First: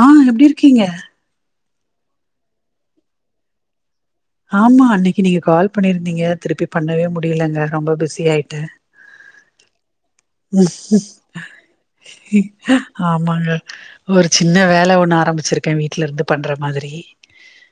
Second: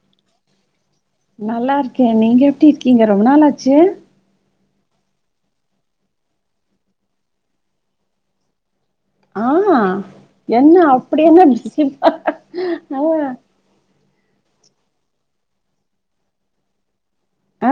ஆ எப்படி இருக்கீங்க நல்லா இருக்கே நீங்க எப்படி இருக்கீங்க ரொம்ப நாாளாச்சு ஆமா அன்னைக்கு நீங்க கால் பண்ணியிருந்தீங்க திருப்பி பண்ணவே முடியலங்க ரொம்ப பிஸி ஆயிட்டேன் ஆ என்ன அப்படி என்ன பிசி ஆ அ ஒரு சின்ன வேல ஒன்னு ஆரம்பிச்சிருக்கேன் வீட்டுல இருந்து பண்ணுற மாதிரி ஆ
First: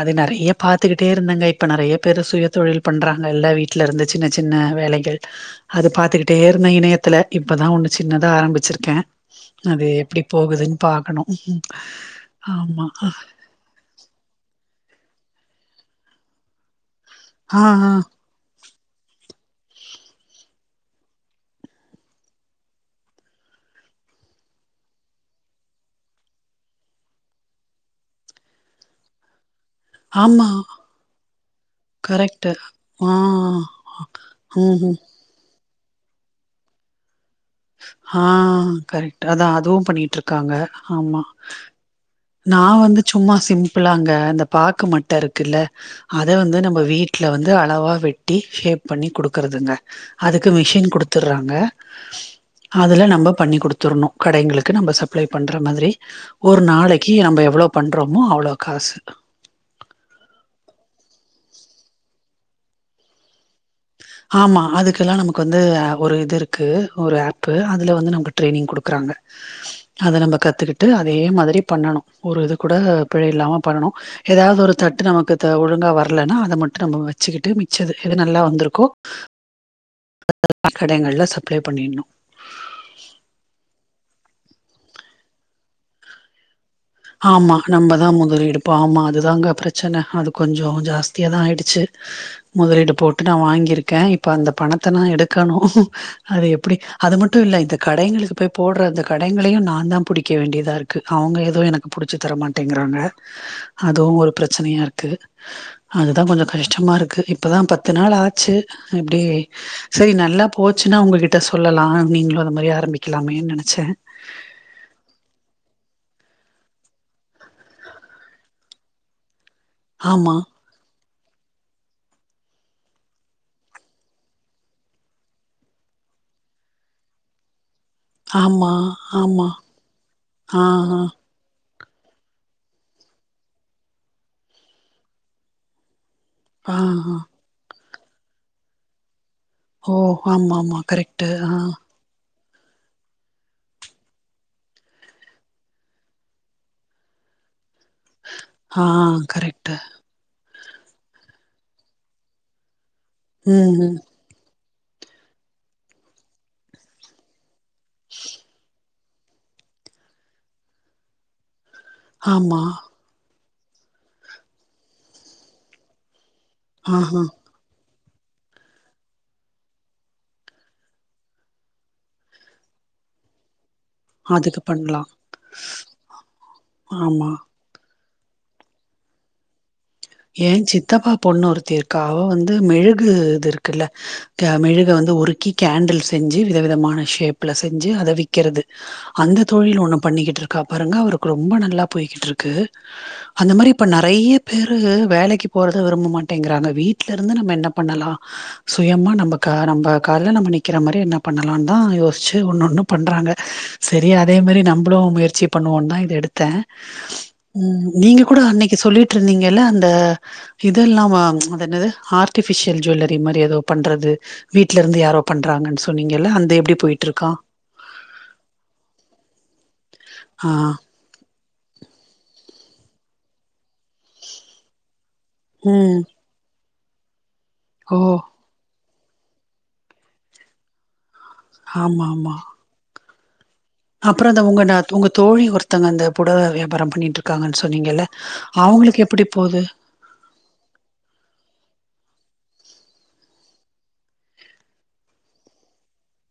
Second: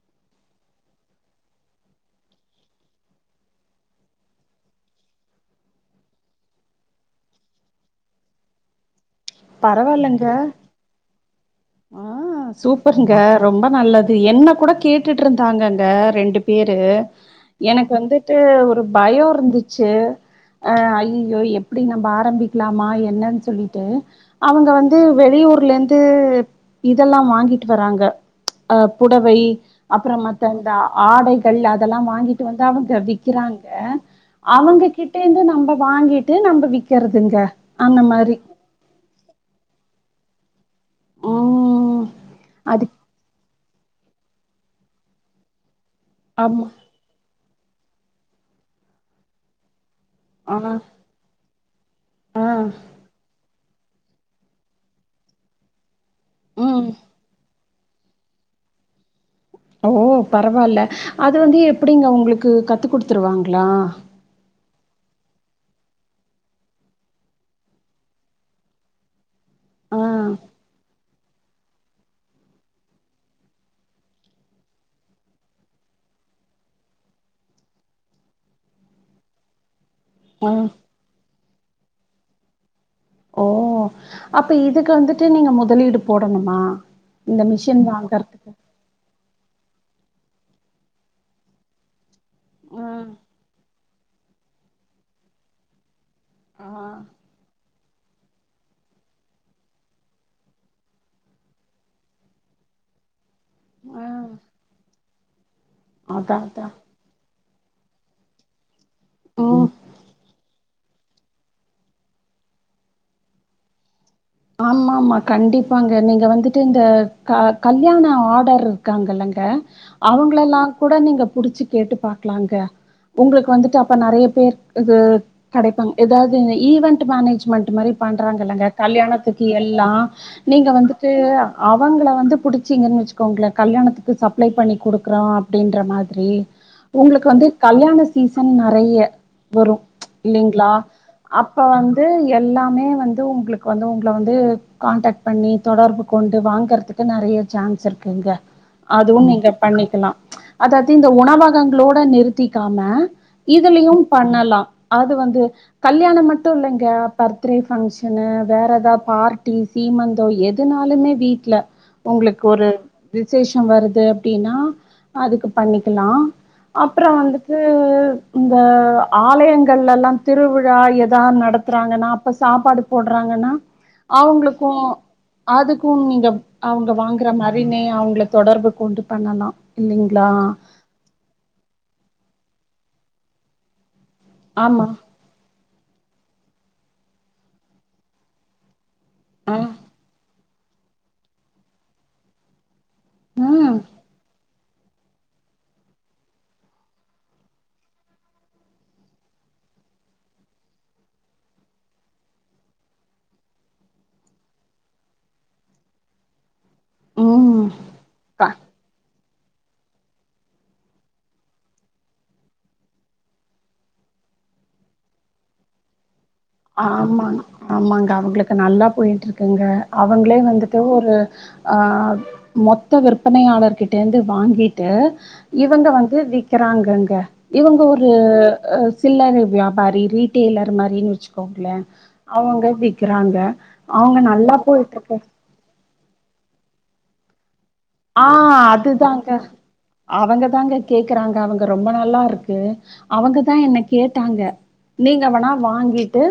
அது நிறைய பாத்துக்கிட்டே இருந்தேங்க இப்ப நிறைய பேரு சுய தொழில் பண்றாங்க எல்லா வீட்டுல இருந்து சின்ன சின்ன வேலைகள் அது பாத் கத்துக்கிட்டே இருந்த இணையத்துல இப்பதா ஒன்னு சின்னதா ஆரம்பிச்சிருக்கே அது எப்படி பரவால்லங்க போகுதுன்னு பாகணு உம் ஆ சூப்பர்ங்க ரொம்ப நல்லது என்ன கூட கேட்டுட்டு இருந்தாங்க ரெண்டு பேரு ஆ ஆ எனக்கு வந்து வந்துட்டு ஒரு பயம் இருந்துச்சு அ அய்யயோ எப்படி நம்ம ஆரம்பிகலாமா என்னனு சொல்லிட்டு அவங்க வந்து வெளியூர்ல இருந்து இதெல்லா வாங்கிட்டு வராங்க அ புடவை அப்புற ஆமா மத்த இந்த ஆடைகள் அதெல்லா வாங்கிட்டு கரெக்ட்டு. வந்து அவங்க ஆ விக்கிறாங்க அவங்க ம்ஹ்ம். கிட்டே இருந்து நம்ம வாங்கிடு நம்ம விக்கறதுங்க ஆ கரக்ட் அதா அதுவு பண்ணிட்டு இருக்காங்க ஆமா ம் நா அது வந்து சும்மா சிம் லாங்க அ பாக்கு மட்ட இருக்குல்ல அத வந்து ஆமா நம்ம வீடு வந்து அளவா வெட்டி சேப் பண்ணி கொடுக்கறதுங்க அதுக்கு ஆ மிஷின் கொடு டுத்துடுறாங்க அதுல நம்ம பண்ணி கொடுத்துடணு கடைங்களுக்கு நம்ம சப்ளை பண்ற மாரி ஒரு ம் நாளைக்கு நம்ம எவ்வளவு பண்றோமோ அவளோ காசு ஓ பரவால்ல அது வந்து எப்படிங்க உங்களுக்கு கத்து கொடுத்துருவாகளா ஆமாம் அதுக்கெல்லாம் நமக்கு வந்து ஒரு இது இருக்குது ஒரு ஆப்பு அதலா வந்து நமக்கு ட்ரெயினிங் கொடுக்குறாங்க ஆ அத நம்ம கத்துக்கிட்டு அதே மாரி பண்ணணு ஒரு இது கூட பிழை இல்லாம பண்ணணு ஏதாவது ஒரு தட்டு நமக்கு ஒழுங்கா வரலன்னா அத மட்டு நம்ம வச்சுக்கிட்டு மிச்சது எது நல்லா வந்திருகோ [unintelligible] ஆ கடைகள்ல சப்ளை பண்ணிணு ஓ அப்ப இதுக்கு வந்துட்டு நீங்க முதலீடு போடணுமா இந்த ஆமா மிஷின் நம்மதா வாங்கறதுக்கு? முதலிடு இப்போ ஆமா அதுதாங்க பிரச்சன அது கொஞ்சொ ஜாஸ்தியா தா ஆயிடுச்சு ஆ முதலீடு போட்டு நா வாங்கிறுக்கே இப்ப அந்த பணத்த நா எடுக்கணு அது ஆ எப்படி அது மட்டு இல்ல இந்த கடைகளுக்கு போய் போடுறது கடைகளையு நா தா பிடிக்க வேண்டியதா இருக்கு அவங்க ஏதோ எனக் கு புடிச்சு தரமாட்டேங்கிறாங்க ஆ அதுவு ஒரு பிரசனையா இருக்கு அதுதா அதா கொஞ்ச அதா கஷ்டமா இருக்கு இப்பதா பத்து நாள் ஆச்சு இப்டி ம் சரி நல்லாப் போச்சுனா உங்கள் கிட்ட சொல்லலா நீங்களு அத மாதிரி ஆரம்பிக்கலாமேனு நினைச்சே ஆமாம்மா கண்டிபாங்க நீங்க வந்துட்டு இந்த க கல்யாண ஆர்டர் இருக்காங்கல்லங்க ஆமா அவங்ளல்லா கூட நீங்க புடிச்சு கேட்டு பாக்கலாங்க உங்களுக்கு வந்துட்டு அப்ப நறைய பேர் இது கடைபாங்க ஏதாவது இந்த ஈவென்ட் மேனேஜ்மெண்ட்டு மாரி பண்றாகல்லங்க ஆமா கல்யாணத்துக்கு ஆமா எல்லா ஆ நீங்க ஆ வந்துட்டு அவங்கள வந்து புடிச்சிங்கனு வச்சுகோங்களே கல்யாணத்துக்கு சப்ளை பண்ணி கொடுக்குறோ அப்படின்ற மாதிரி ஆ ஆ உங்களுக்கு வந்து கல்யாண சீசன் நறைய வரு ஓ ஆமா இல்லைங்களா ஆமா கரெக்ட்டு ஆ அப்ப வந்து எல்லாமே வந்து உங்களுக்கு வந்து ல வந்து கான்டக் பண்ணி தொடர்பு கொண்டு வாங்கறதுக்கு நிறைய சான்ஸ் இருக்கு எங்க ஆ அதுவு நீங்க கரெக்ட்டு பண்ணிக்கலா அதாவது இந்த உணவகங்களோடு நிறுத்திகாம ம் ம் இதுலயும் பண்ணலா அது வந்து கல்யாண மட்டு இல்லைங்க பர்த்ரே பங்ஷன்னூ வேற ஏதாவ பார்ட்டி சீமந்தோ எதுனாலுமே வீட்ல உங்களுக்கு ஆமா ஒரு விசேஷம் வருது அப்படின்னா அதுக்கு பண்ணிகலா அப்புற வந்து [unintelligible] இந்த ஆலயங்கள்லெல்லா திருவிழா ஏதா நடத்துறாகன்னா அப்ப சாப்பாடு போடுறாங்கன்னா அதுக்கு அவங்களுக்கு பண்லா அதுக்கு நீங்க அவங்க வாங்கற ஆமா மாரி ரிநே அவங்கள தொடர்பு கொண்டு பண்ணலா இல்ல ஏன் சித்தப்பா பொண்ணு ஒருத்தி இருக்கா அவ வந்து மெழுகு இது இருக்குல்ல ஹ ஆமா. மெழுக வந்து உருக்கி கேண்டில் செஞ்சு வித விதமான ஷேப்ல செஞ்சு அதை விக்கிறது அந்த ஆ. தொழில் ஒண்ணு பண்ணிக்கிட்டு இருக்கா பாருங்க அவருக்கு ரொம்ப நல்லா போய்கிட்டு இருக்கு அந்த மாரி ம். இப்ப ந நிறைய பேரு வேலைக்கு போறத விரும்ப மாட்டேங்கிறாங்க வீட்டு்ல இருந்து நம்ம என்ன பண்ணலாம் சுயமா நம்ப க நம்ப கால்ல நம்ப நிக்கிற மாரி என்ன பண்ணலான் தான் யோசிச்சு ஒண்ணு ஒண்ணு பண்றாங்க சரி அதே மாரி நம்முளும் முயற்சி பண்ணுவோன்னு தான் இத எடுத் த ம். நீங்க கூட க அன்னைக்கு சொல்லிட்டு இருந்தீங்கல்ல அந்த இது இல்லாம அது என்னது ஆர்ட்டிஃபிஷியல் ஜுவல்லரி மாரி ஏதோ பண்றது வீட்ல இருந்து யாரோ பண்றாங்கன்னு சொன்னீங்கல்ல அந்தே ஆமாங் ஆமாங்க அவங்களுக்கு நல்லா போயிட்டு இருக்குங்க அவங்களே ஆ. வந்துட்டு ஒரு ஆ மொத்த விற்பனையாளர்கிட்டே இருந்து வாங்கிட்டு இவங்க ம். வந்து வி விக்கிறாங்கங்க இவங்க ஓ! ஒரு சில்லரை வியாபாரி ரீடெய்லர் மாரின்னு வச்சு ல ஆமாமா. அவங்க விக்கிறாங்க அவங்க அப்புறம் அந்த நல்லா உங்க உங்க போயிட்ருக்கு தோழி ஒருத்தங்க அந்த புடவ வியாபாரம் பண்ணிட்டு இருக்காங்கன்னு சொன்னீங்கல்ல ஆஹ் அவங்களுக்கு எப்படி அதுதாங்க போகுது அவங்க தாங்க கேக்குறாங்க அவங்க ரொம்ப நல்லா இருக்கு அவங்கதான் என்ன கேட்டாங்க நீங்க வேனா வாங்கிட்டு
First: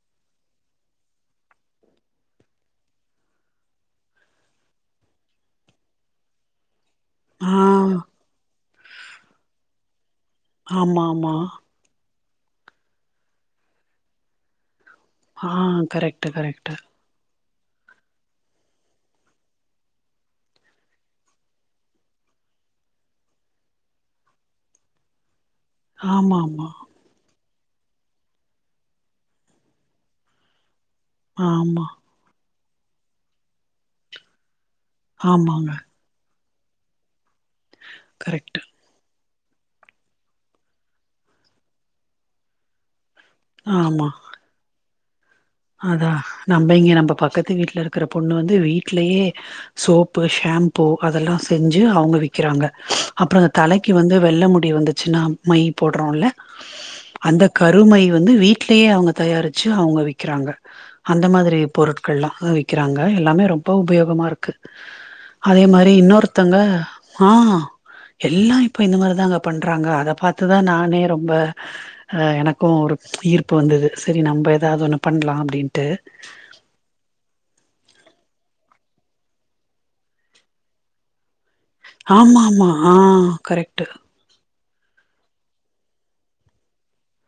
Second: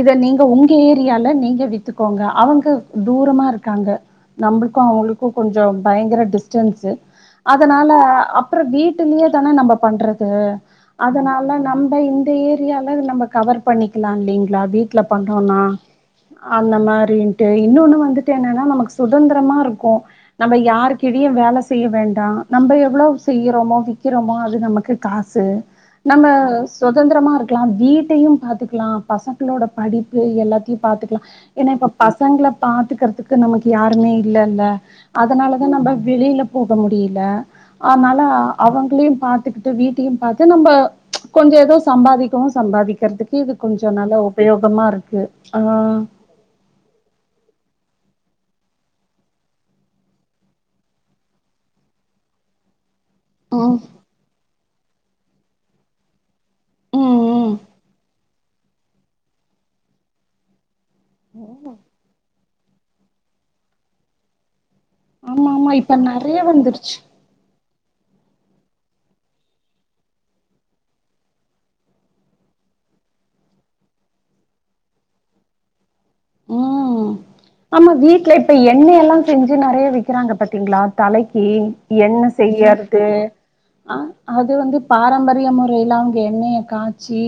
இத நீங்க உங்க ஏரியால நீங்க வித்துக்கோங்க அவங்க தூரமா இருக்காங்க நம்மளுக்கும் அவங்களுக்கும் கொஞ்சம் பயங்கர டிஸ்டன்ஸு ஆ அதனால அப்புறம் வீட்டுலயே தான நம்ம பண்றது ஆமா ஆமா அதனால நம்ம இந்த ஏரியால நம்ம கவர் பண்ணிக்கலாம் இல்லலைங்களா வீட்டு ட்ல ஆ பண்றோம்னா கரெக்ட் கரெக்ட் அந்த மாரி அப்டின்ட்டு இன்னொன்னு வந்துட்டு என்னன்னா நமக்கு சுதந்தரமா இருக்கும் நம்ப யாருக்கீழியும் வேல செய்ய வேண்டாம் நம்ப எவ்ளோ செய்றோமோ விக்கிறோமோ அது நமக்கு காசு நம்ம ஆமா ஆமா சு தந்தரமா இருக்கலாம் வீட்டையும் பாத்துக்கலாம் பசங்களோட படிப்பு எல்லாத்தையு பாத்துக்கலாம் ஏன்னா ஆமா இப்ப பசங்ள பாத்துக்கறதுக்கு நமக்கு யாருமே இல்லல்ல ஆமாங்க அதனாலதான் நம்ப வெளியில போக முடியில அதனால கரெக்ட் அவங் குளியு பாத்துக்கிட்டு வீட்டியும் பாத்து நம்ப கொஞ்சம் ஏதோ சம்பாதிக்கவு சம்பாதிக்கிற துக்கு இது கொஞ்ச ஆமா நல்லா உபயோகமா இருக்கு ஆஹ் அதான் நம்ப இங்க நம்ப பக்கத்து வீட்ல இருக்ற பொண்ணு வந்து வீட்லயே சோப்பு ஷாம்பூ அதெல்லா செஞ்சு அவங்க விக்றாங்க அப்புறம் இந்த ம் தலைக்கு வந்து வெள்ள முடி வந்துச்சுன்னா மை போடுறோன்ல ம் அந்த ம் கருமை வந்து வீட்லயே அவங்க தயாரிச்சு அவங்க விக்றாங்க அந்த மாதிரி பொருட்கள்லா அங்க விக்கிறாங்க எல்லாமே ரொம்ப உபயோகமாக இருக்கு ஆமா அதே ஆமா மாரி இப்ப நெறைய இன்னொருத்தங்க வந்துருச்சு ஆன் எல்லா இப்ப இந்த மாரிதாங்க பண்றாங்க அத பாத்துதான் நானே ரொம்ப அ எனக்கும் ஒரு ஈர்ப்பு வந்தது சரி நம்ப எதாது ஒண்ணு பண்ணலாம் அப்டின்ட்டு ம் ஆமா வீட்ல இப்ப எண்ணெய் எல்லாம் செஞ்சு நெறயா விக்றாங்க பாத்தீங்களா தலைக்கு எண்ணெ ஆமா ஆமா ஆ செய்யறது கரெக்ட் ஆன் அது வந்து பாரம்பரிய முறையில அவங்க எண்ணெய காய்ச்சி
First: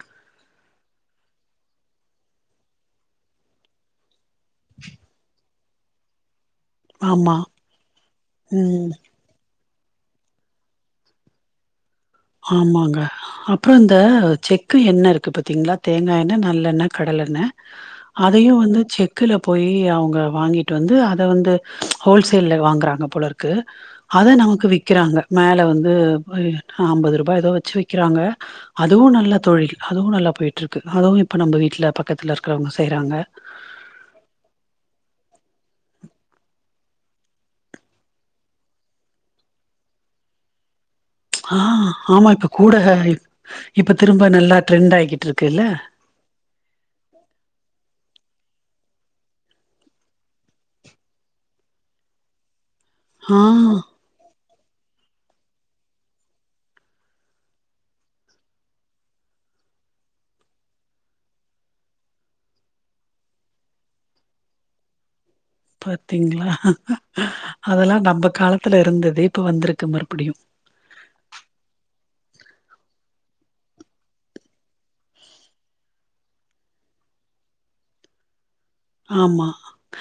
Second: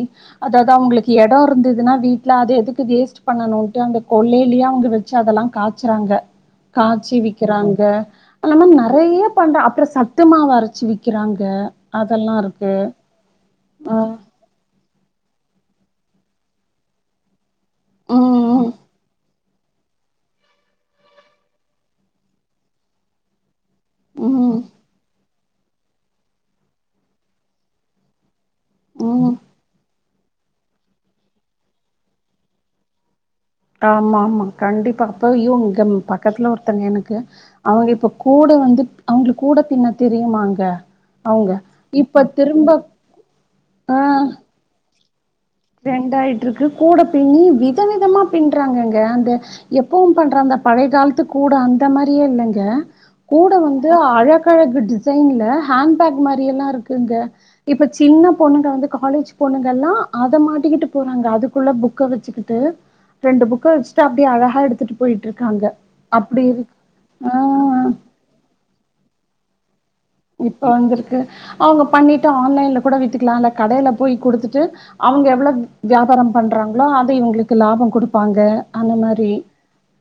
அதாது அவங்களுக்கு எடோ இருந்ததுன்னா வீட்ல அத எதுக்கு வேஸ்ட் பண்ணணுன்ட்டு அந்த கொள்ளேலயே அவங்க வச்சு அதெல்லா காச்சறாங்க காச்சி ஆமா விக்கிறாங்க அத இல்லாம ம் நெறைய பண்ற அப்புற சத்துமாவு அரச்சி விக்குறாங்க ஆமாங்க அப்பறம் ஆ இந்த செக் க்கு எண்ணெ இருக்கு பாத்தீங்களா தேங்காய் எண்ணெ நல்லெண்ணெ கடல் எண்ணெ அதையும் ம் வந்து செக்குல போய் அவங்க வாங்கிட்டு வந்து அத வந்து ஹோல்சேல்ல வாங்குறாங்க போல இருக்கு க்கு அத ம் ம் நமக்கு விக்கிறாங்க மேல வந்து அம்பது ரூபா ஏதோ வச்சு விக்கிறாங்க அதுவும் ம் நல்ல தொழில் நல்லா போயிட்டு கு அதுவும் இப்ப நம்ம வீட்ல பக்கத்துல இருக்றவங்க செய்றாங்க ஆமா ஆமா கண்டிப்பா அப்பயோ இங்க பக்கத்துல ஒருத்தங்க எனக்கு அவங்க இப்ப கூட வந்து அவங்களு கூட பின்ன தெரியுமாங்க அவங்க ஆ ஆமா இப்ப கூட திரும்ப இப்ப திரும்ப நல்லா ட்ரெண்ட் ஆய்கிட்டுருக்குல்ல ட்ரெண்ட் ஆய்ட்டுருக்கு கூட பின்னி வித விதமா பின்றாங்கங்க அந்த எப்பவும் பண்ற அந்த பழைய காலத்து கூட அந்த மாரியே இல்லங்க ஆ கூட வந்து அழக கா டிசைன்ல ஹேண்ட் பேக் மாரியெல்லா இருக்குங்க இப்ப சின்ன பொண்ணுங்க வந்து காலேஜ் பொண்ணுங்கல்லா அத மாட்டிக்கிட்டு போறாங்க அதுக்குள்ள புக்க வச்சுக்கிட்டு ரெண்டு புக்க வச்சுட்டு அப்டியே அழகா எடுத்துட்டு போயிட்டு இருக்காங்க பாத்தீங்களா ஆ அதெல்லா நம்ப காலத்துல இருந்தது இப்ப வந்திருக்கு மறுபடியும் இப்போ வந்திருக்கு அவங்க பண்ணிட்டு ஆன்லைன்ல கூட வித்துக்கலாம் அத கடையில போய் குடுத்துட்டு அவங்க எவளவ் வியாபாரம் பண்றாங்களோ அத இவங்களுக்கு லாபம் குடுப்பாங்க அந்த மாரி ஆமா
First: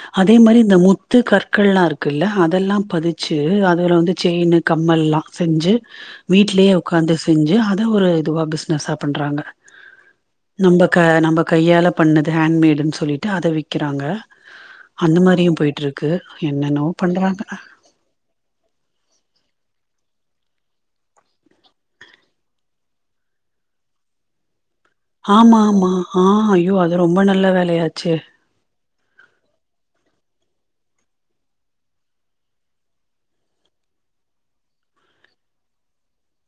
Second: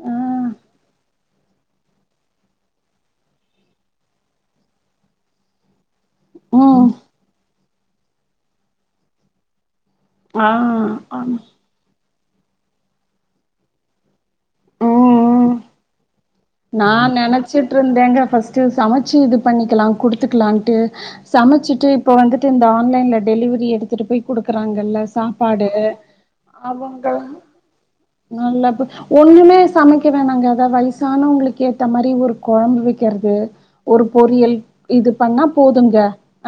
ஆ அதே மாரி இந்த முத்து கற்கள்ல்லாம் இருக்குல்ல அதெல்லாம் பதிச்சு அதுல வந்து செயினு கம்மல்லாம் செஞ்சு வீட்லயே ம் உக்காந்து செஞ்சு அத ஒரு இதுவா ப்சினஸா பண்றாங்க ஆ நம்ப க ஆமா நம்ப கையால பண்ணது ஹேண்மேடுன் சொல்லிட்டு அத விக்கிறாங்க அந்த ம் ம் மாரியு போயிட்டுரு க்கு என்னென்னவோ பண்றாங்கா பின்றாங்க ஃபஸ்ட்டு சமைச்சு இது பண்ணிக்கிலா குடுத்துக்கலான்ட்டு சமச்சிட்டு இப்ப வந்துட்டு இந்த ஆன்லைன்ல டெலிவரி எடுத்துட்டு போய் குடுக்குறாங்கல்ல ஆமா சாப்பாடு ஆமா ஆ ஐயோ அது ரொம்ப நல்ல வேலையாச்சே நல்லது ஒண்ணுமே சமைக்கவேனாங்க ஏதா வயிசானங்களுக்கு ஏத்த மாரி ஒரு கொழம்பு வைக்கறது ஒரு பொறியல் இது பண்ணா போதுங்க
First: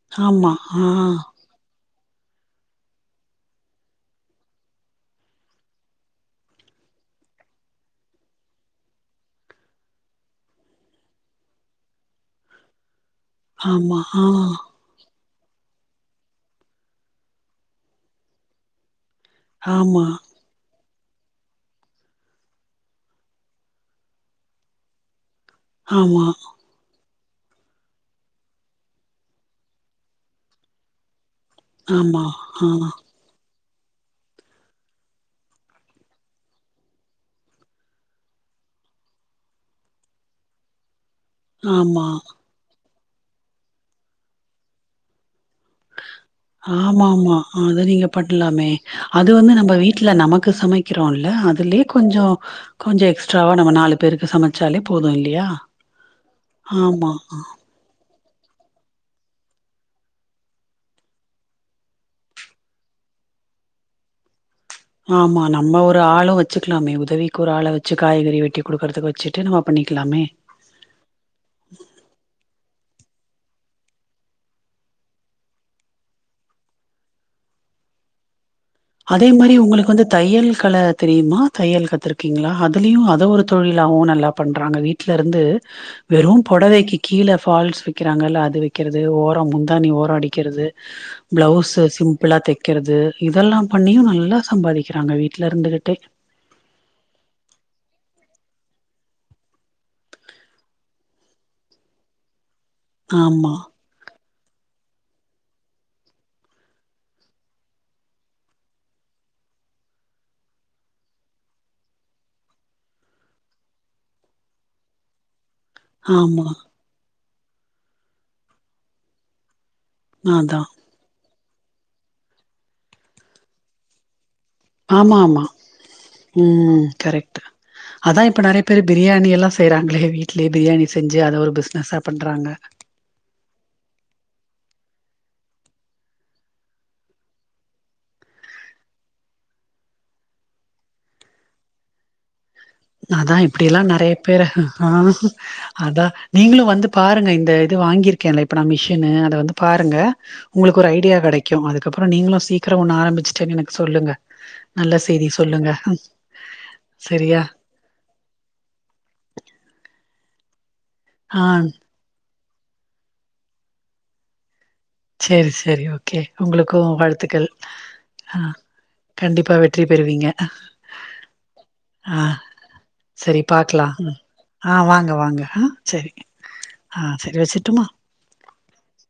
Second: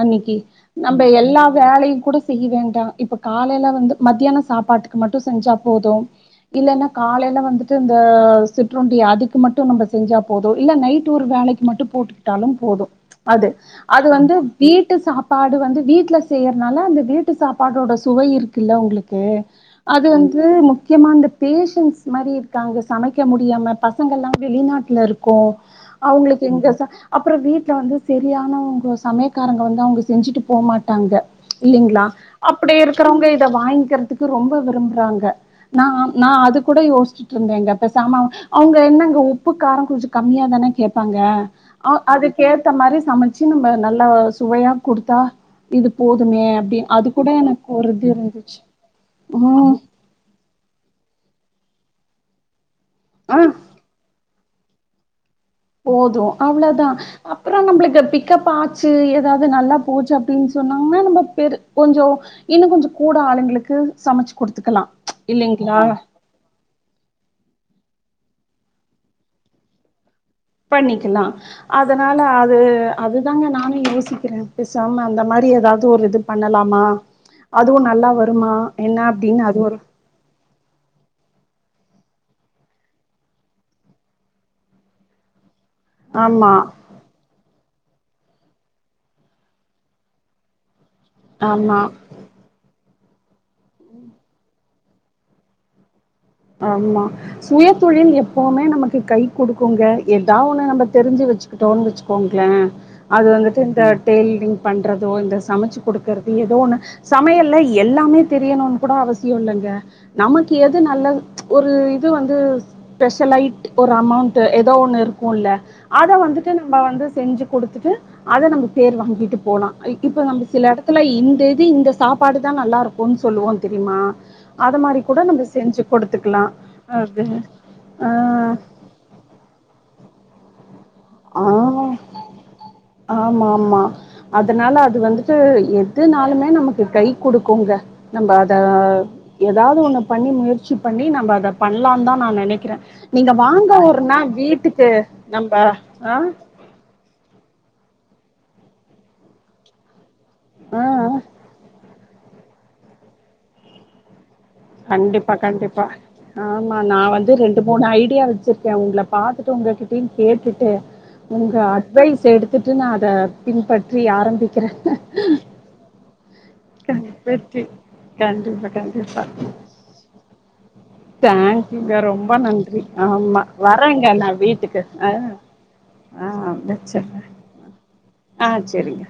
அன்னிக்கி ஆமா ஆ நம்ப எல்லா வேலையு கூட செய்ய வேண்டா இப்ப காலேல வந்து மத்தியான சாப்பாட்டுக்கு மட்டு செஞ்சா போதும் இல்லன்னா காலேல வந்துட்டு இந்த சிற்றுண்டி அதுக்கு மட்டு நம்ப செஞ்சா போது இல்ல நைட் ஒரு வேலைக்கு மட்டு போட்டுக்கிட்டாலு போதும் அது ஆமா அது ஆ வந்து வீட் டு சாப்பாடு வந்து வீட்ல செய்யறனால அந்த வீட்டு சாப்பாடோட சுவை இருக்குல்ல உங்குளுக்கு ஆமா அது வந்து முக்யமா இந்த பேஷன்ஸ் மாரி இருக்காங்க சமைக்க முடியாம பசங்கல்லா வெளிநாட்ல இருக்கோ ஆமா அவுங்களுக்கு இங்க ச அப்புறோ வீட்ல வந்து செரியானவங்க சமயக்காரங்க வந்து அவங்க செஞ்சுட்டு போமாட்டாங்க இல்லிங்களா ஆமா ஆ அப்படி இருக்கிறவங்க இத வாங்கிக்கறதுக்கு ரொம்ப விரும்புறாங்க நாம் நா அது கூட யோசுச்சு க்கிந்தேங்க இப்ப சாமா அவங்க என்னங்க உப்பு காரொ கொஞ்ச கம்மியாதான கேப்பாங்க அ ஆமா அதுக்கேத்த மாரி சமச்சு நம்ம நல்லா சுவையா குடுத்தா இது போதுமே அப்டின் அது கூட ஆமாமா எனக்கு அது ஒரு இது இருந்துச்சு அ ட்ல நமக்கு சமைக்கிறோல்ல அதுலே கொஞ்சோ கொஞ்சோ ஆ எக்ஸ்ட்ராவா நம்ம நாலு பேருக்கு சமச்சாலே போதூ இல்லியா போதூ அவ்ளோதா அப்புறோ நம்மளுக்கு பிக் கப் ஆச்சு ஏதாது நல்லா போச்சு அப்டின் சொன்னாங்கன்னா நம்ம பெரு கொஞ்சொ இன்னு கொஞ்ச கூட ஆளுங்களுக்கு சமச்சு குடுத்துக்கலா ஆமா இல்லைங்ளா நம்ம ஒரு ஆளூ வ ச்சுக்கலாமே உதவிக்கு ஒரு ஆள வச்சு காய்கறி வெட்டி குடுக்கறதுக்கு வச்சுட்டு நம்ம பண்ணிக்கிலாமே பண்ணிக்கிலா அதனால அது அதுதாங்க நானூ யோசிக்கிறே பெசாம அந்த மாரி எதாவ்து ஒரு இது பண்ணலாமா அதுவு நல்லா வருமா என்ன அதே அப்டின்னு மாரி அது ஒரு உங்களுக்கு வந்து தையல் கல தெரியுமா தையல் கத்துருக்கீங்களா அதுலயு அத ஒரு தொழிலாவு நல்லா பண்றாங்க வீட் வீட்ல இருந்து வெறு ஆமா பொடவைக்கி கீழே ஃபால்ஸ் வக்கிறாங்கல்ல அது வக்கிறது ஓரோ முந்தானி ஓர அடிக்கிறது ஆமா பிளவுஸு சிம்பிளா தக்கிறது இதெல்லா பண்ணியு நல்லா சம்பாதிக்கிறாங்க வீட்ல இருந்துக்கிட்டே ஆமா சுயதொழில் எப்போவுமே நமக்கு கை குடுக்குங்க ஏதா ஒண்ணு நம்ம தெரிஞ்சு வச்சு க்குட்டோன் வச்சுக்கோங்கள அது ஆமா வந்துட்டு இந்த டெய்லரிங் பண்றதோ இந்த சமச்சு குடுக்கறது ஏதோ ஒன்னு சமையல்ல எல்லாமே தெரியணுனு கூட அவசியொ இல்லங்க நமக்கு எது நல்லது ஒரு இது வந்து ஸ்பெஷலைட் ஒரு அமௌண்ட்டு ஏதோ ஒண்ணு இருக்குல்ல அத ஆமா வந்துட்டு நம்ப வந்து செஞ்சு கொடுத்துட்டு அத நம்ம பேர் வாங்கிட்டு போலா இ இப்ப நம்ம அதா சில எடத் துல இந்த இது இந்த சாப்பாடுதா நல்லா இருக்குன் சொல்லுவோ தெரியுமா அத மாரி ஆமா கூட நம்ப ஆமா செஞ்சு குடுத்துக்கலா ம் அது கரெக்ட்டு ஆ அதா இப்ப நெறைய பேரு பிரியாணி எல்லா செய்றாங்களே வீட்லேயே பிரியாணி செஞ்சு அத ஒரு ஆ பிஸ்னஸா பண்றாங்க ஆமா ஆமா அதனால அது வந்துட்டு எதுனாலுமே நமக்கு கை குடுக்குங்க நம்ப அத ஏதாவது ஒண்ணு பண்ணி முயற்சி பண்ணி நம்ம அத பண்லா தா நா நெனைக்கிற நீங்க அதா வாங்க இப்டியெல்லா ஒரு நெறைய நாள் பேரு வீட்டுக்கு ஆ நம்ப அதா ஆ நீங்களு வந்து பாருங்க இந்த இது வாங்கியிருக்கேல இப்ப நா மிஷினு அத வந்து பாருங்க உங்களுக்கு ஆ ஒரு ஐடியா கெடைக்கும் அதுக்கப்புற நீங்களு சீக்கிர ஒண்ணு ஆரம்பிச்சுட்டேன்னு எனக்கு சொல்லுங்க நல்ல செய்தி கண்டிப்பா சொல்லுங்க கண்டிப்பா ஆமா நா வந்து சரியா ரெண்டு மூணு ஐடியா வச்சிருக்கே உங்கள பாத்துட்டு உங்ககிட்டயு கேட்டுட்டு ஆ உங்க அ அட்வைஸ் எடுத்துட்டு நா அத பின்பற்றி ஆரம்பிக்கிறே செரி செரி ஓகே உங்களுக்கும் வாழ்த்துக்கள் ஆ கண்டிப்பா வெற்றி பெறுவீங்க க்க ங்க ஆ ரொம்ப நன்றி சரி ஆமா பாக்கலா வரேங்க நா வீட்டுக்கு ஆ செரி ஆ ஆ வச்சறே செரி வச்சிட்டுமா ஆ செரிங்க